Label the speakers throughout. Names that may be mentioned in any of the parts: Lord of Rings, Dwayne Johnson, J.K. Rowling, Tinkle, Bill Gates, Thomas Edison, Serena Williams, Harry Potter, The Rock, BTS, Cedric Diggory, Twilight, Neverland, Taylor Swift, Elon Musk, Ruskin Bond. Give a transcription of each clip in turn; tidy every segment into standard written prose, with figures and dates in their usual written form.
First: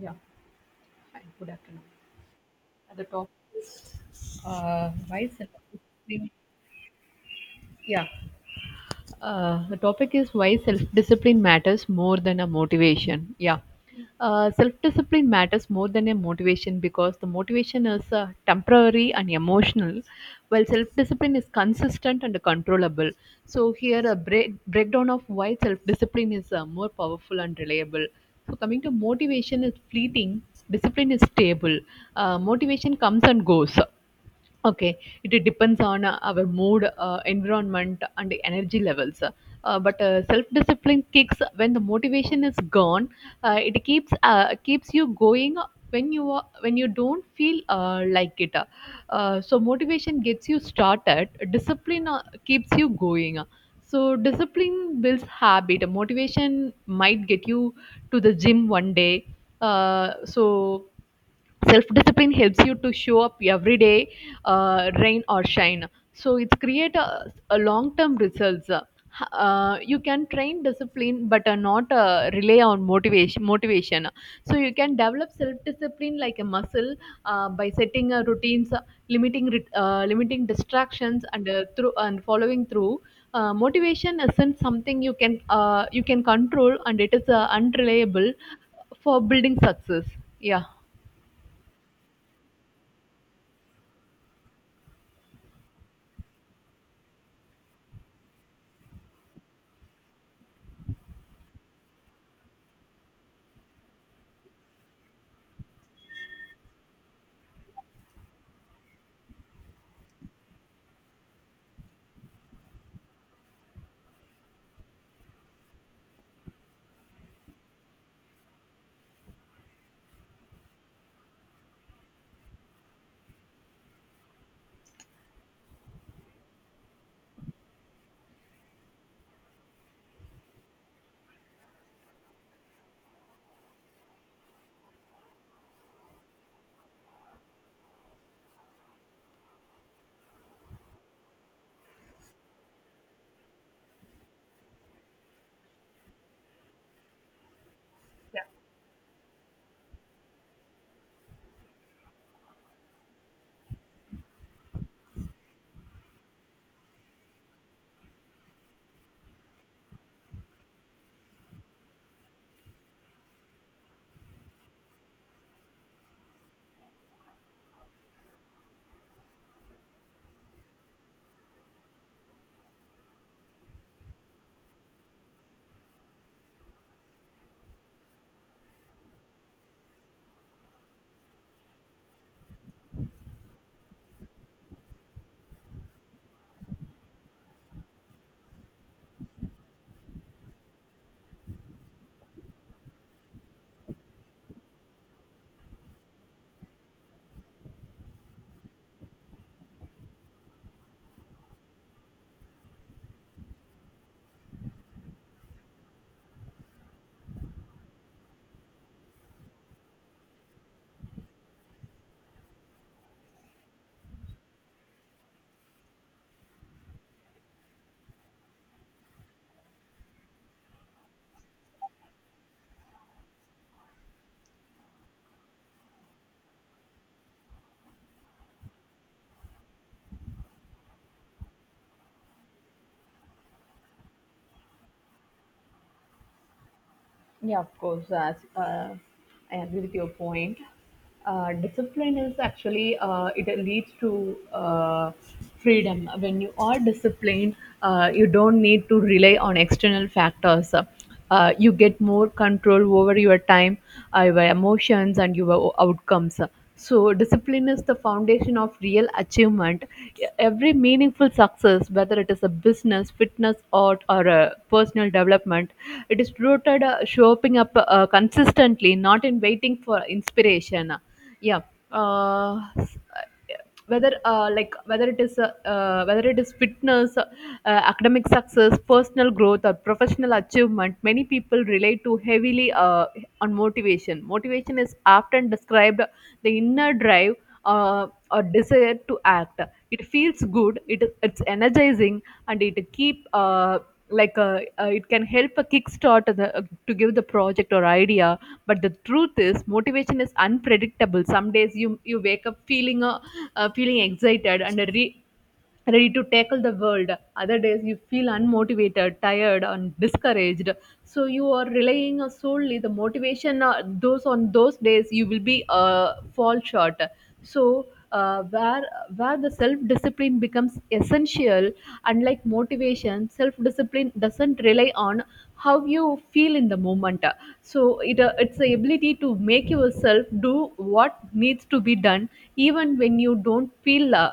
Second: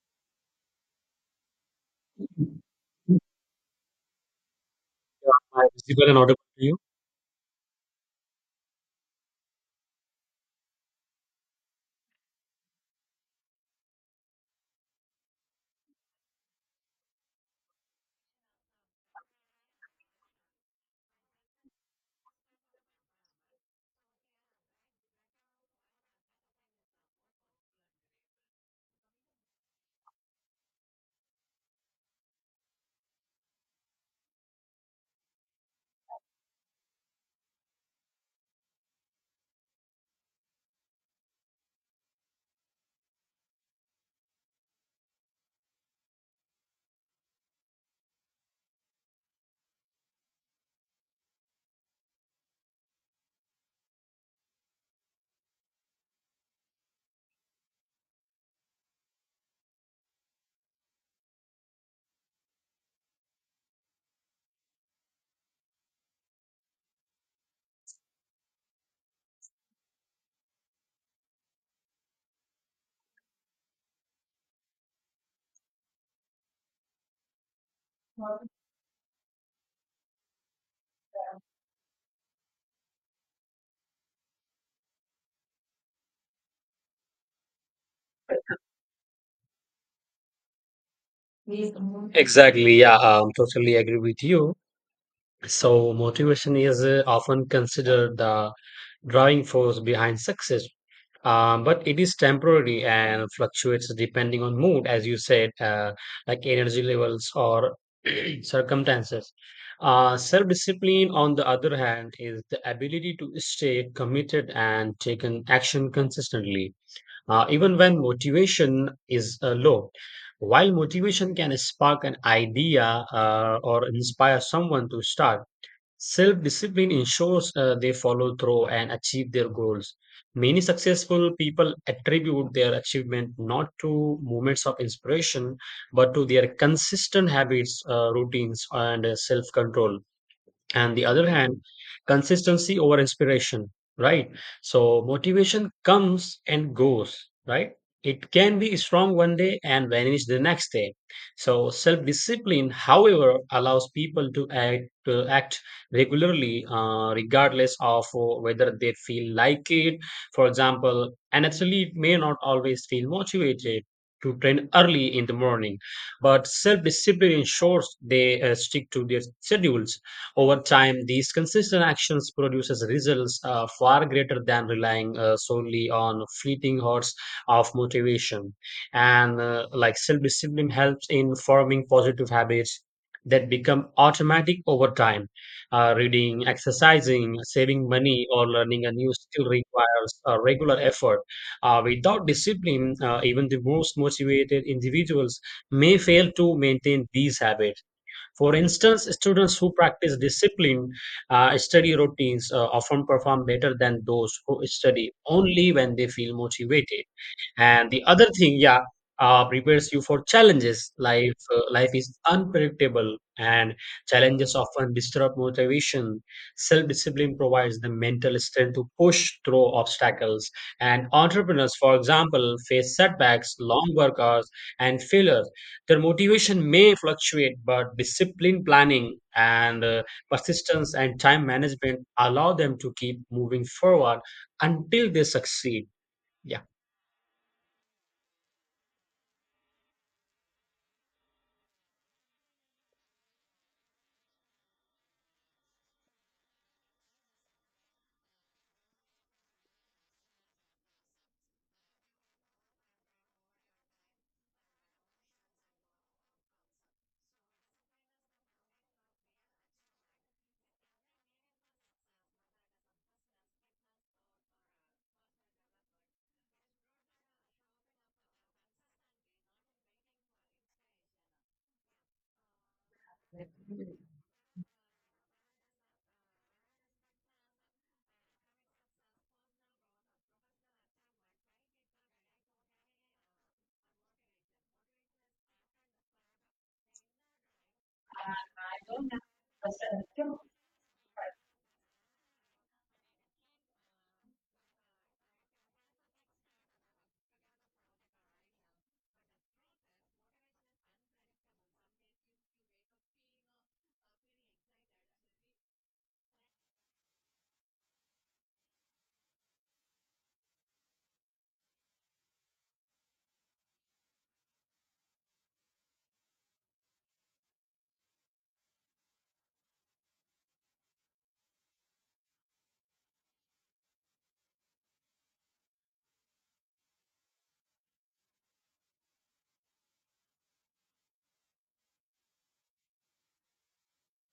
Speaker 1: Yeah. Hi, good afternoon. At the top, why
Speaker 2: I visible and
Speaker 1: and
Speaker 2: audible to you?
Speaker 1: yeah. The topic is why self-discipline matters more than a motivation. Yeah, self-discipline matters more than a motivation because the motivation is temporary and emotional, while self-discipline is consistent and controllable. So here a breakdown of why self-discipline is more powerful and reliable. So coming to motivation is fleeting, discipline is stable. Motivation comes and goes. Okay, it depends on our mood, environment, and the energy levels. But self-discipline kicks when the motivation is gone. It keeps you going when you don't feel like it. So motivation gets you started. Discipline keeps you going. So discipline builds habit. Motivation might get you to the gym one day. So self discipline helps you to show up every day rain or shine. So it's create a long-term results. You can train discipline, but not rely on motivation. Motivation. So you can develop self-discipline like a muscle by setting routines, limiting distractions, and through and following through. Motivation isn't something you can control, and it is unreliable for building success. Yeah.
Speaker 2: Exactly, yeah, totally agree with you. So, motivation is often considered the driving force behind success, but it is temporary and fluctuates depending on mood, as you said, like energy levels or circumstances. Self discipline, on the other hand, is the ability to stay committed and take an action consistently, even when motivation is low. While motivation can spark an idea or inspire someone to start, self discipline ensures they follow through and achieve their goals. Many successful people attribute their achievement not to moments of inspiration, but to their consistent habits, routines, and self control. And the other hand, consistency over inspiration, right? So motivation comes and goes, right? It can be strong one day and vanish the next day. So self discipline, however, allows people to act regularly, regardless of whether they feel like it. For example, an athlete may not always feel motivated to train early in the morning, but self discipline ensures they stick to their schedules. Over time, these consistent actions produces results far greater than relying solely on fleeting hordes of motivation. And like, self-discipline helps in forming positive habits that become automatic over time. Reading, exercising, saving money, or learning a new skill requires a regular effort. Without discipline, even the most motivated individuals may fail to maintain these habits. For instance, students who practice disciplined study routines often perform better than those who study only when they feel motivated. And the other thing, yeah, prepares you for challenges life. Life is unpredictable, and challenges often disrupt motivation. Self discipline provides the mental strength to push through obstacles. And entrepreneurs, for example, face setbacks, long work hours, and failures. Their motivation may fluctuate, but discipline, planning, and persistence and time management allow them to keep moving forward until they succeed. Yeah.
Speaker 1: Yeah, of course. As I agree with your point, discipline is actually it leads to freedom. When you are disciplined, you don't need to rely on external factors. You get more control over your time, your emotions, and your outcomes. So, discipline is the foundation of real achievement. Every meaningful success, whether it is a business, fitness, art, or a personal development, it is rooted showing up consistently, not in waiting for inspiration. Yeah. S- whether like whether it is Whether it is fitness academic success personal growth or professional achievement many people relate to heavily on motivation motivation is often described the inner drive or desire to act. It feels good. It's energizing, and it keep it can help a kickstart to give the project or idea. But the truth is, motivation is unpredictable. Some days you wake up feeling feeling excited, and a ready to tackle the world. Other days you feel unmotivated, tired, and discouraged. So you are relying on solely the motivation. Those on those days you will be fall short. So uh, where where the self discipline becomes essential, unlike motivation, self discipline doesn't rely on how you feel in the moment. So it's the ability to make yourself do what needs to be done even when you don't feel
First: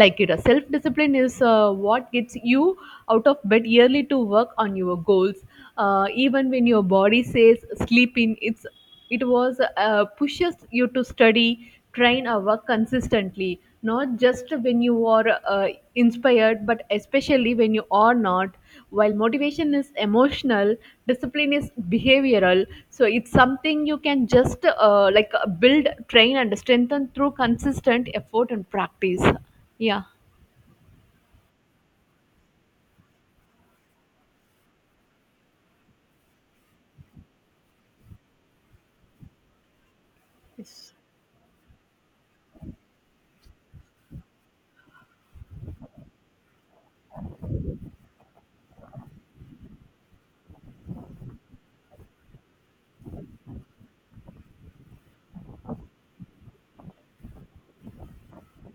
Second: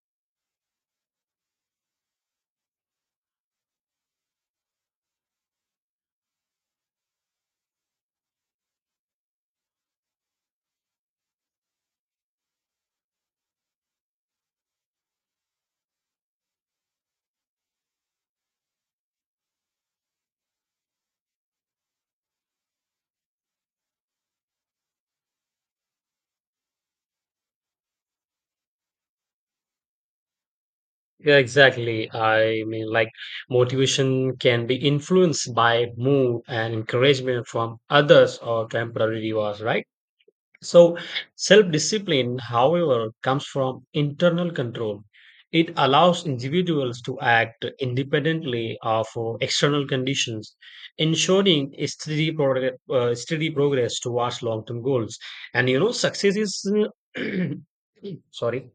Speaker 1: like it self discipline is what gets you out of bed yearly to work on your goals even when your body says sleep in it's it was pushes you to study train or work consistently not just when you are inspired, but especially when you are not. While motivation is emotional, discipline is behavioral. So it's something you can just build, train, and strengthen through consistent effort and practice. Yeah.
Speaker 2: Yeah, exactly. I mean, like, motivation can be influenced by mood and encouragement from others or temporary rewards, right?
Speaker 1: Yes.
Speaker 2: So, self discipline, however, comes from internal control. It allows individuals to act independently of external conditions, ensuring a steady progress towards long term goals. And you know, success is. Sorry.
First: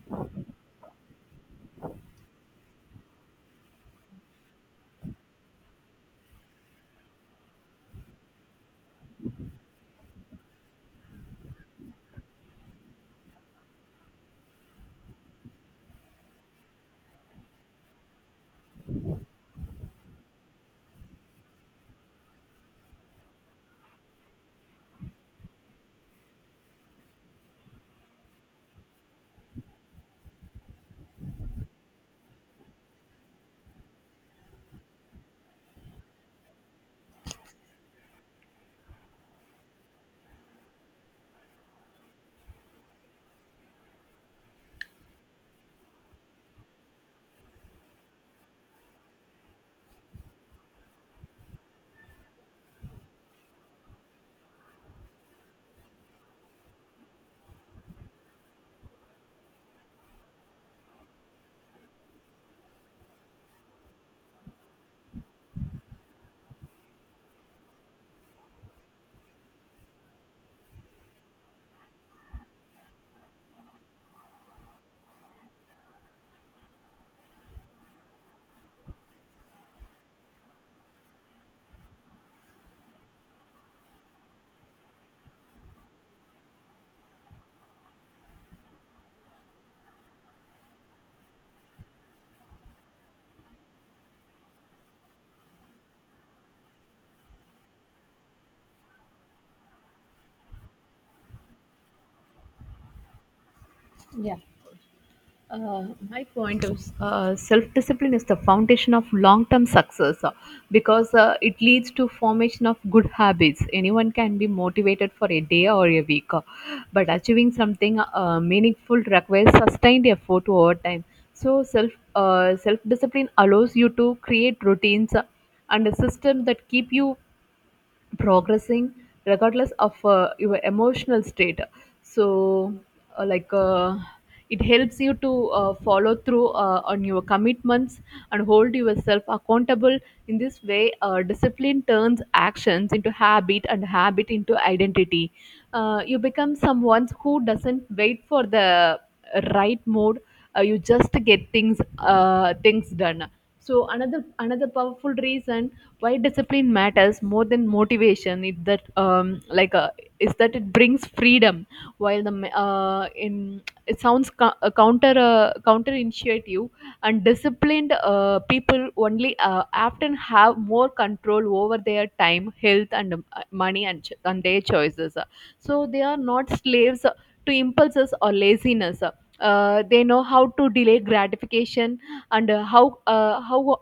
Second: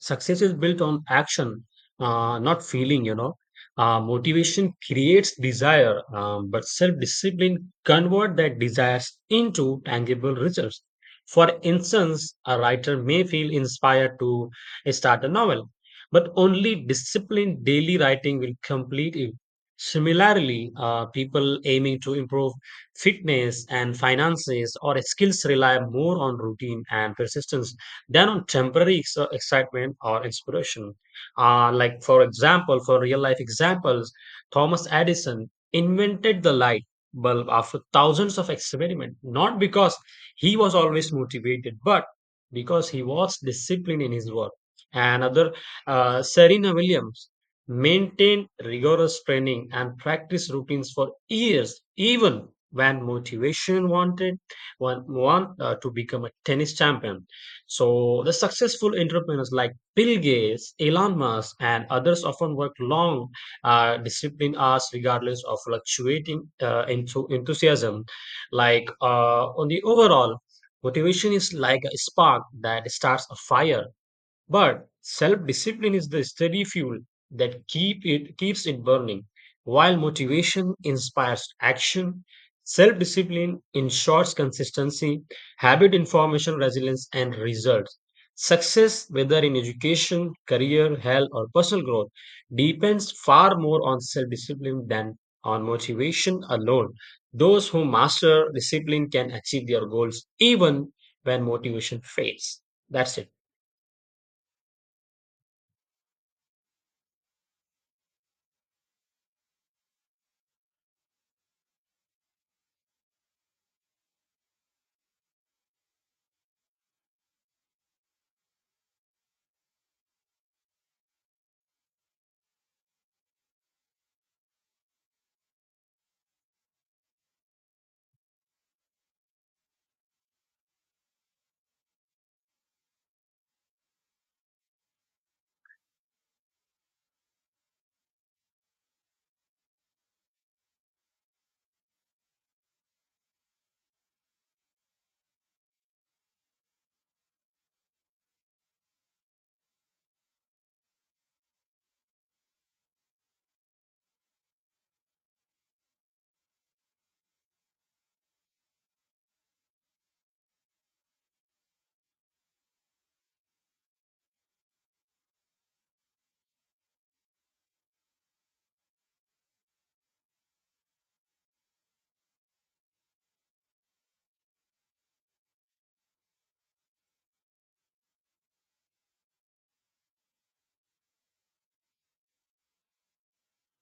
Speaker 2: Success is built on action, not feeling, you know. Motivation creates desire, but self discipline convert that desires into tangible results. For instance, a writer may feel inspired to start a novel, but only disciplined daily writing will complete it. Similarly, people aiming to improve fitness and finances or skills rely more on routine and persistence than on temporary excitement or inspiration. Like, for example, for real life examples, Thomas Edison invented the light bulb after thousands of experiments, not because he was always motivated, but because he was disciplined in his work. And other, Serena Williams maintained rigorous training and practice routines for years, even when motivation wanted one want to become a tennis champion. So the successful entrepreneurs like Bill Gates, Elon Musk, and others often work long, disciplined hours regardless of fluctuating enthusiasm. Like on the overall, motivation is like a spark that starts a fire, but self-discipline is the steady fuel that keeps it burning. While motivation inspires action, self-discipline ensures consistency, habit information, resilience, and results. Success, whether in education, career, health, or personal growth, depends far more on self-discipline than on motivation alone. Those who master discipline can achieve their goals even when motivation fades. That's it.
Speaker 1: Yeah. My point is self-discipline is the foundation of long-term success because it leads to formation of good habits anyone can be motivated for a day or a week but achieving something meaningful requires sustained effort over time so self-discipline allows you to create routines and a system that keep you progressing regardless of your emotional state so uh, like uh, it helps you to follow through on your commitments and hold yourself accountable in this way discipline turns actions into habit and habit into identity you become someone who doesn't wait for the right mood you just get things done so another powerful reason why discipline matters more than motivation is that it brings freedom while in it sounds counter and disciplined people only often have more control over their time health and money and their choices so they are not slaves to impulses or laziness they know how to delay gratification and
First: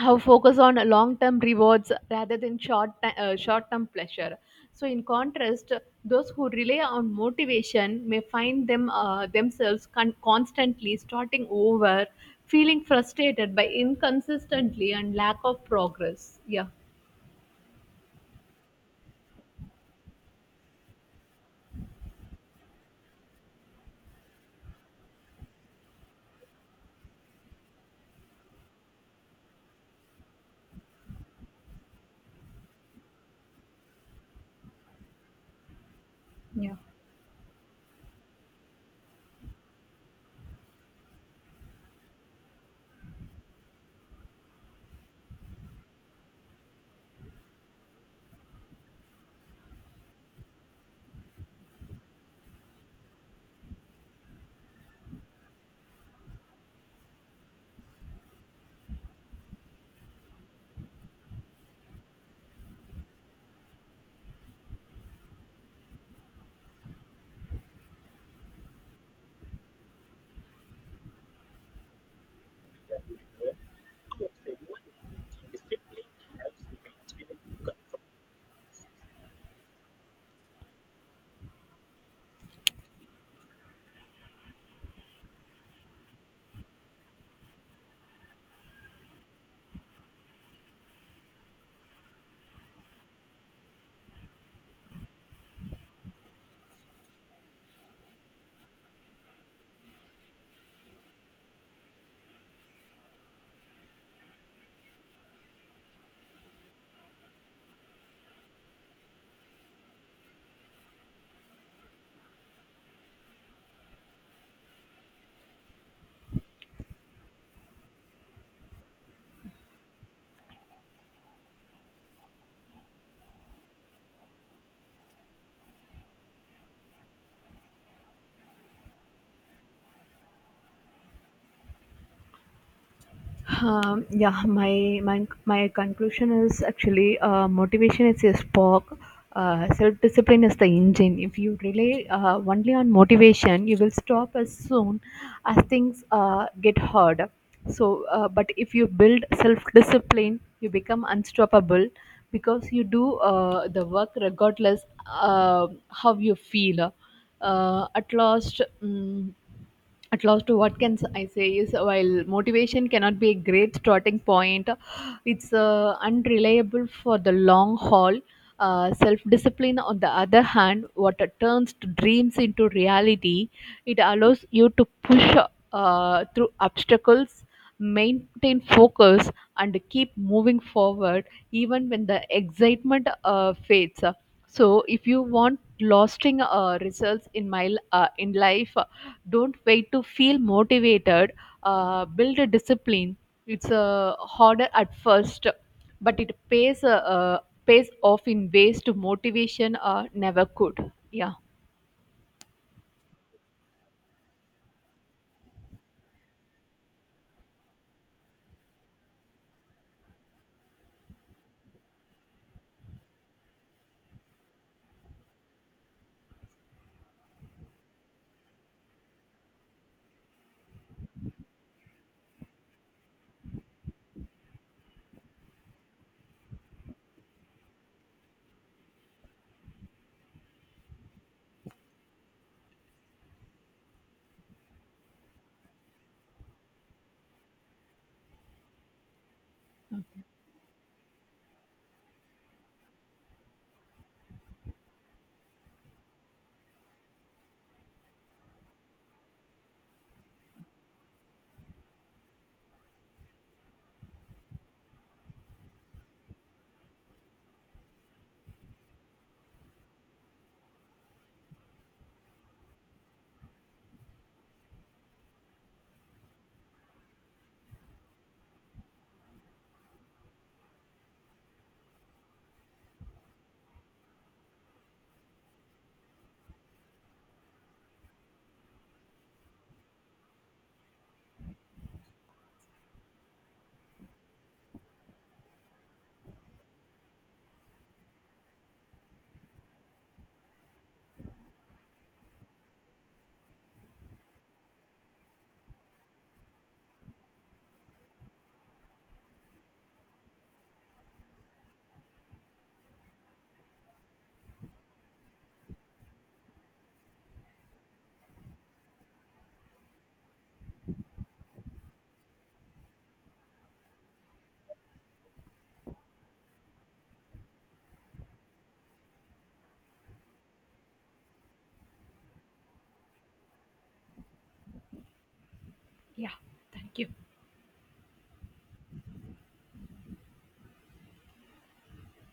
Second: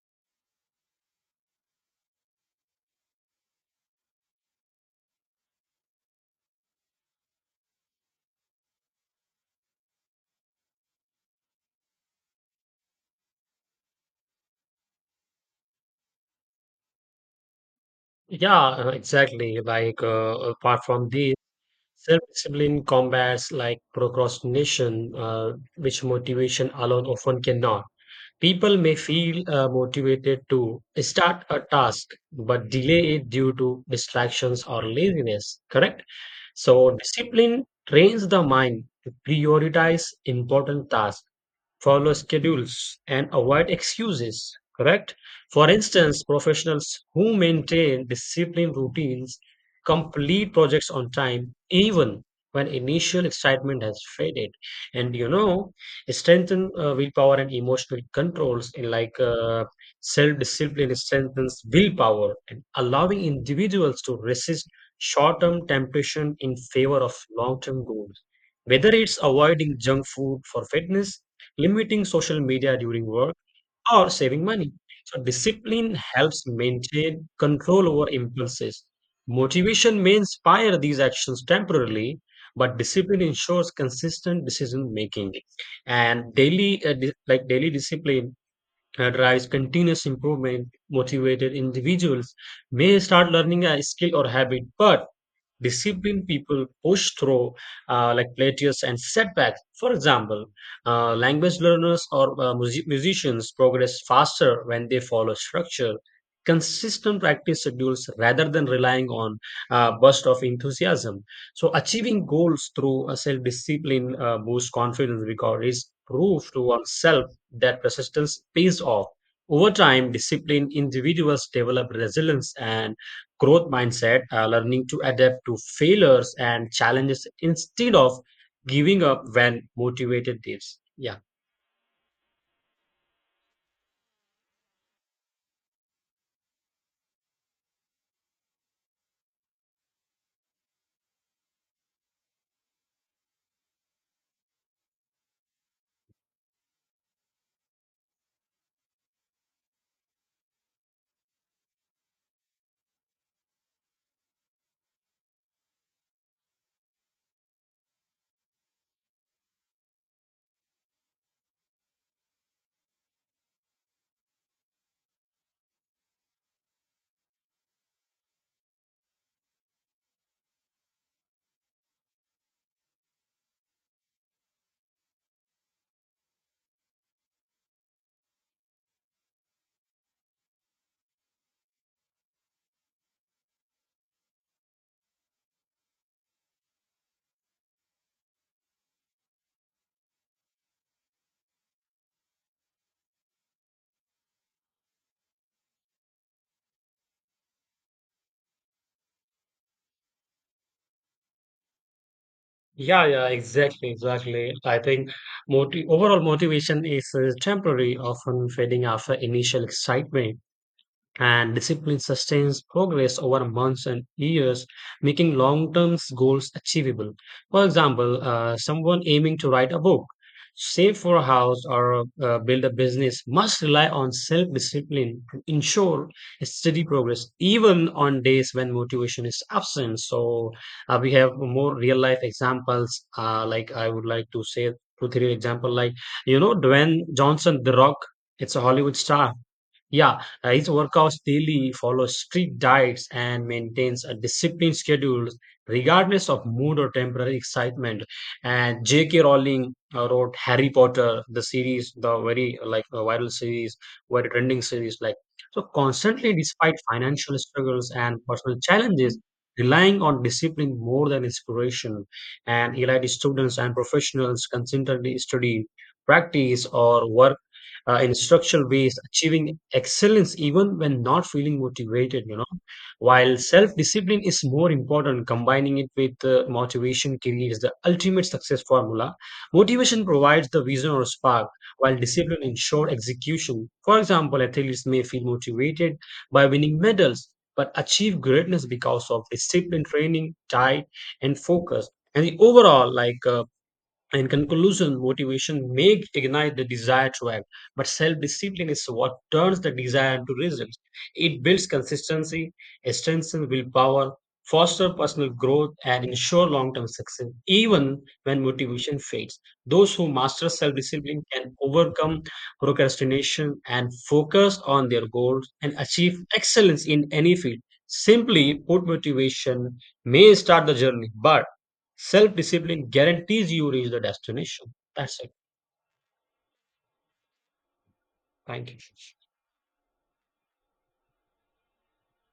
Speaker 1: how focus on long-term rewards rather than short-term pleasure. So, in contrast, those who rely on motivation may find themselves constantly starting over, feeling frustrated by inconsistency and lack of progress. Yeah.
Speaker 2: Yeah, exactly. Like apart from this, self-discipline combats, like, procrastination, which motivation alone often cannot. People may feel motivated to start a task but delay it due to distractions or laziness, correct?
Speaker 1: Yeah.
Speaker 2: So, discipline trains the mind to prioritize important tasks, follow schedules, and avoid excuses, correct? For instance, professionals who maintain disciplined routines complete projects on time even when initial excitement has faded. And you know, strengthen willpower and emotional controls, in like self-discipline strengthens willpower and allowing individuals to resist short-term temptation in favor of long-term goals, whether it's avoiding junk food for fitness, limiting social media during work, or saving money. So discipline helps maintain control over impulses. Motivation may inspire these actions temporarily, but discipline ensures consistent decision making. And daily, like daily discipline, drives continuous improvement. Motivated individuals may start learning a skill or habit, but disciplined people push through like plateaus and setbacks. For example, language learners or musicians progress faster when they follow structure, consistent practice schedules rather than relying on burst of enthusiasm. So achieving goals through a self-discipline boosts confidence because it's proof to oneself that persistence pays off. Over time, disciplined individuals develop resilience and growth mindset, learning to adapt to failures and challenges instead of giving up when motivated leaves. Yeah.
Speaker 1: Yeah, my conclusion is actually motivation is a spark. Self-discipline is the engine. If you rely only on motivation, you will stop as soon as things get hard. But if you build self-discipline, you become unstoppable because you do the work regardless how you feel uh, at last mm at last what can I say is while motivation cannot be a great starting point it's unreliable for the long haul self-discipline on the other hand what turns to dreams into reality it allows you to push through obstacles maintain focus and keep moving forward even when the excitement fades so if you want lasting results in life, don't wait to feel motivated. Build a discipline. It's harder at first, but it pays uh, pays off in ways to motivation never could. Yeah,
Speaker 2: Yeah, yeah, exactly, exactly. I think, moti overall, motivation is temporary, often fading after initial excitement, and discipline sustains progress over months and years, making long term goals achievable. For example, someone aiming to write a book, save for a house, or build a business must rely on self discipline to ensure steady progress, even on days when motivation is absent. So, we have more real life examples, like I would like to say. Two, three example, like, you know, Dwayne Johnson, The Rock. It's a Hollywood star, yeah, his workouts daily follows strict diets and maintains a disciplined schedule regardless of mood or temporary excitement. And J.K. Rowling wrote Harry Potter, the series, the very, like, viral series, very trending series. Like, so, constantly, despite financial struggles and personal challenges, relying on discipline more than inspiration. And he led students and professionals consistently study, practice, or work in structural ways, achieving excellence even when not feeling motivated, you know. While self discipline is more important, combining it with motivation creates the ultimate success formula. Motivation provides the vision or spark, while discipline ensures execution. For example, athletes may feel motivated by winning medals, but achieve greatness because of discipline, training, diet, and focus. And the overall, like in conclusion, motivation may ignite the desire to act, but self discipline is what turns the desire into results. It builds consistency, strengthens willpower, fosters personal growth, and ensures long term success, even when motivation fades. Those who master self discipline can overcome procrastination and focus on their goals and achieve excellence in any field. Simply put, motivation may start the journey, but Self discipline guarantees you reach the destination. That's it.
Speaker 1: yeah, thank you.
Speaker 2: Thank you.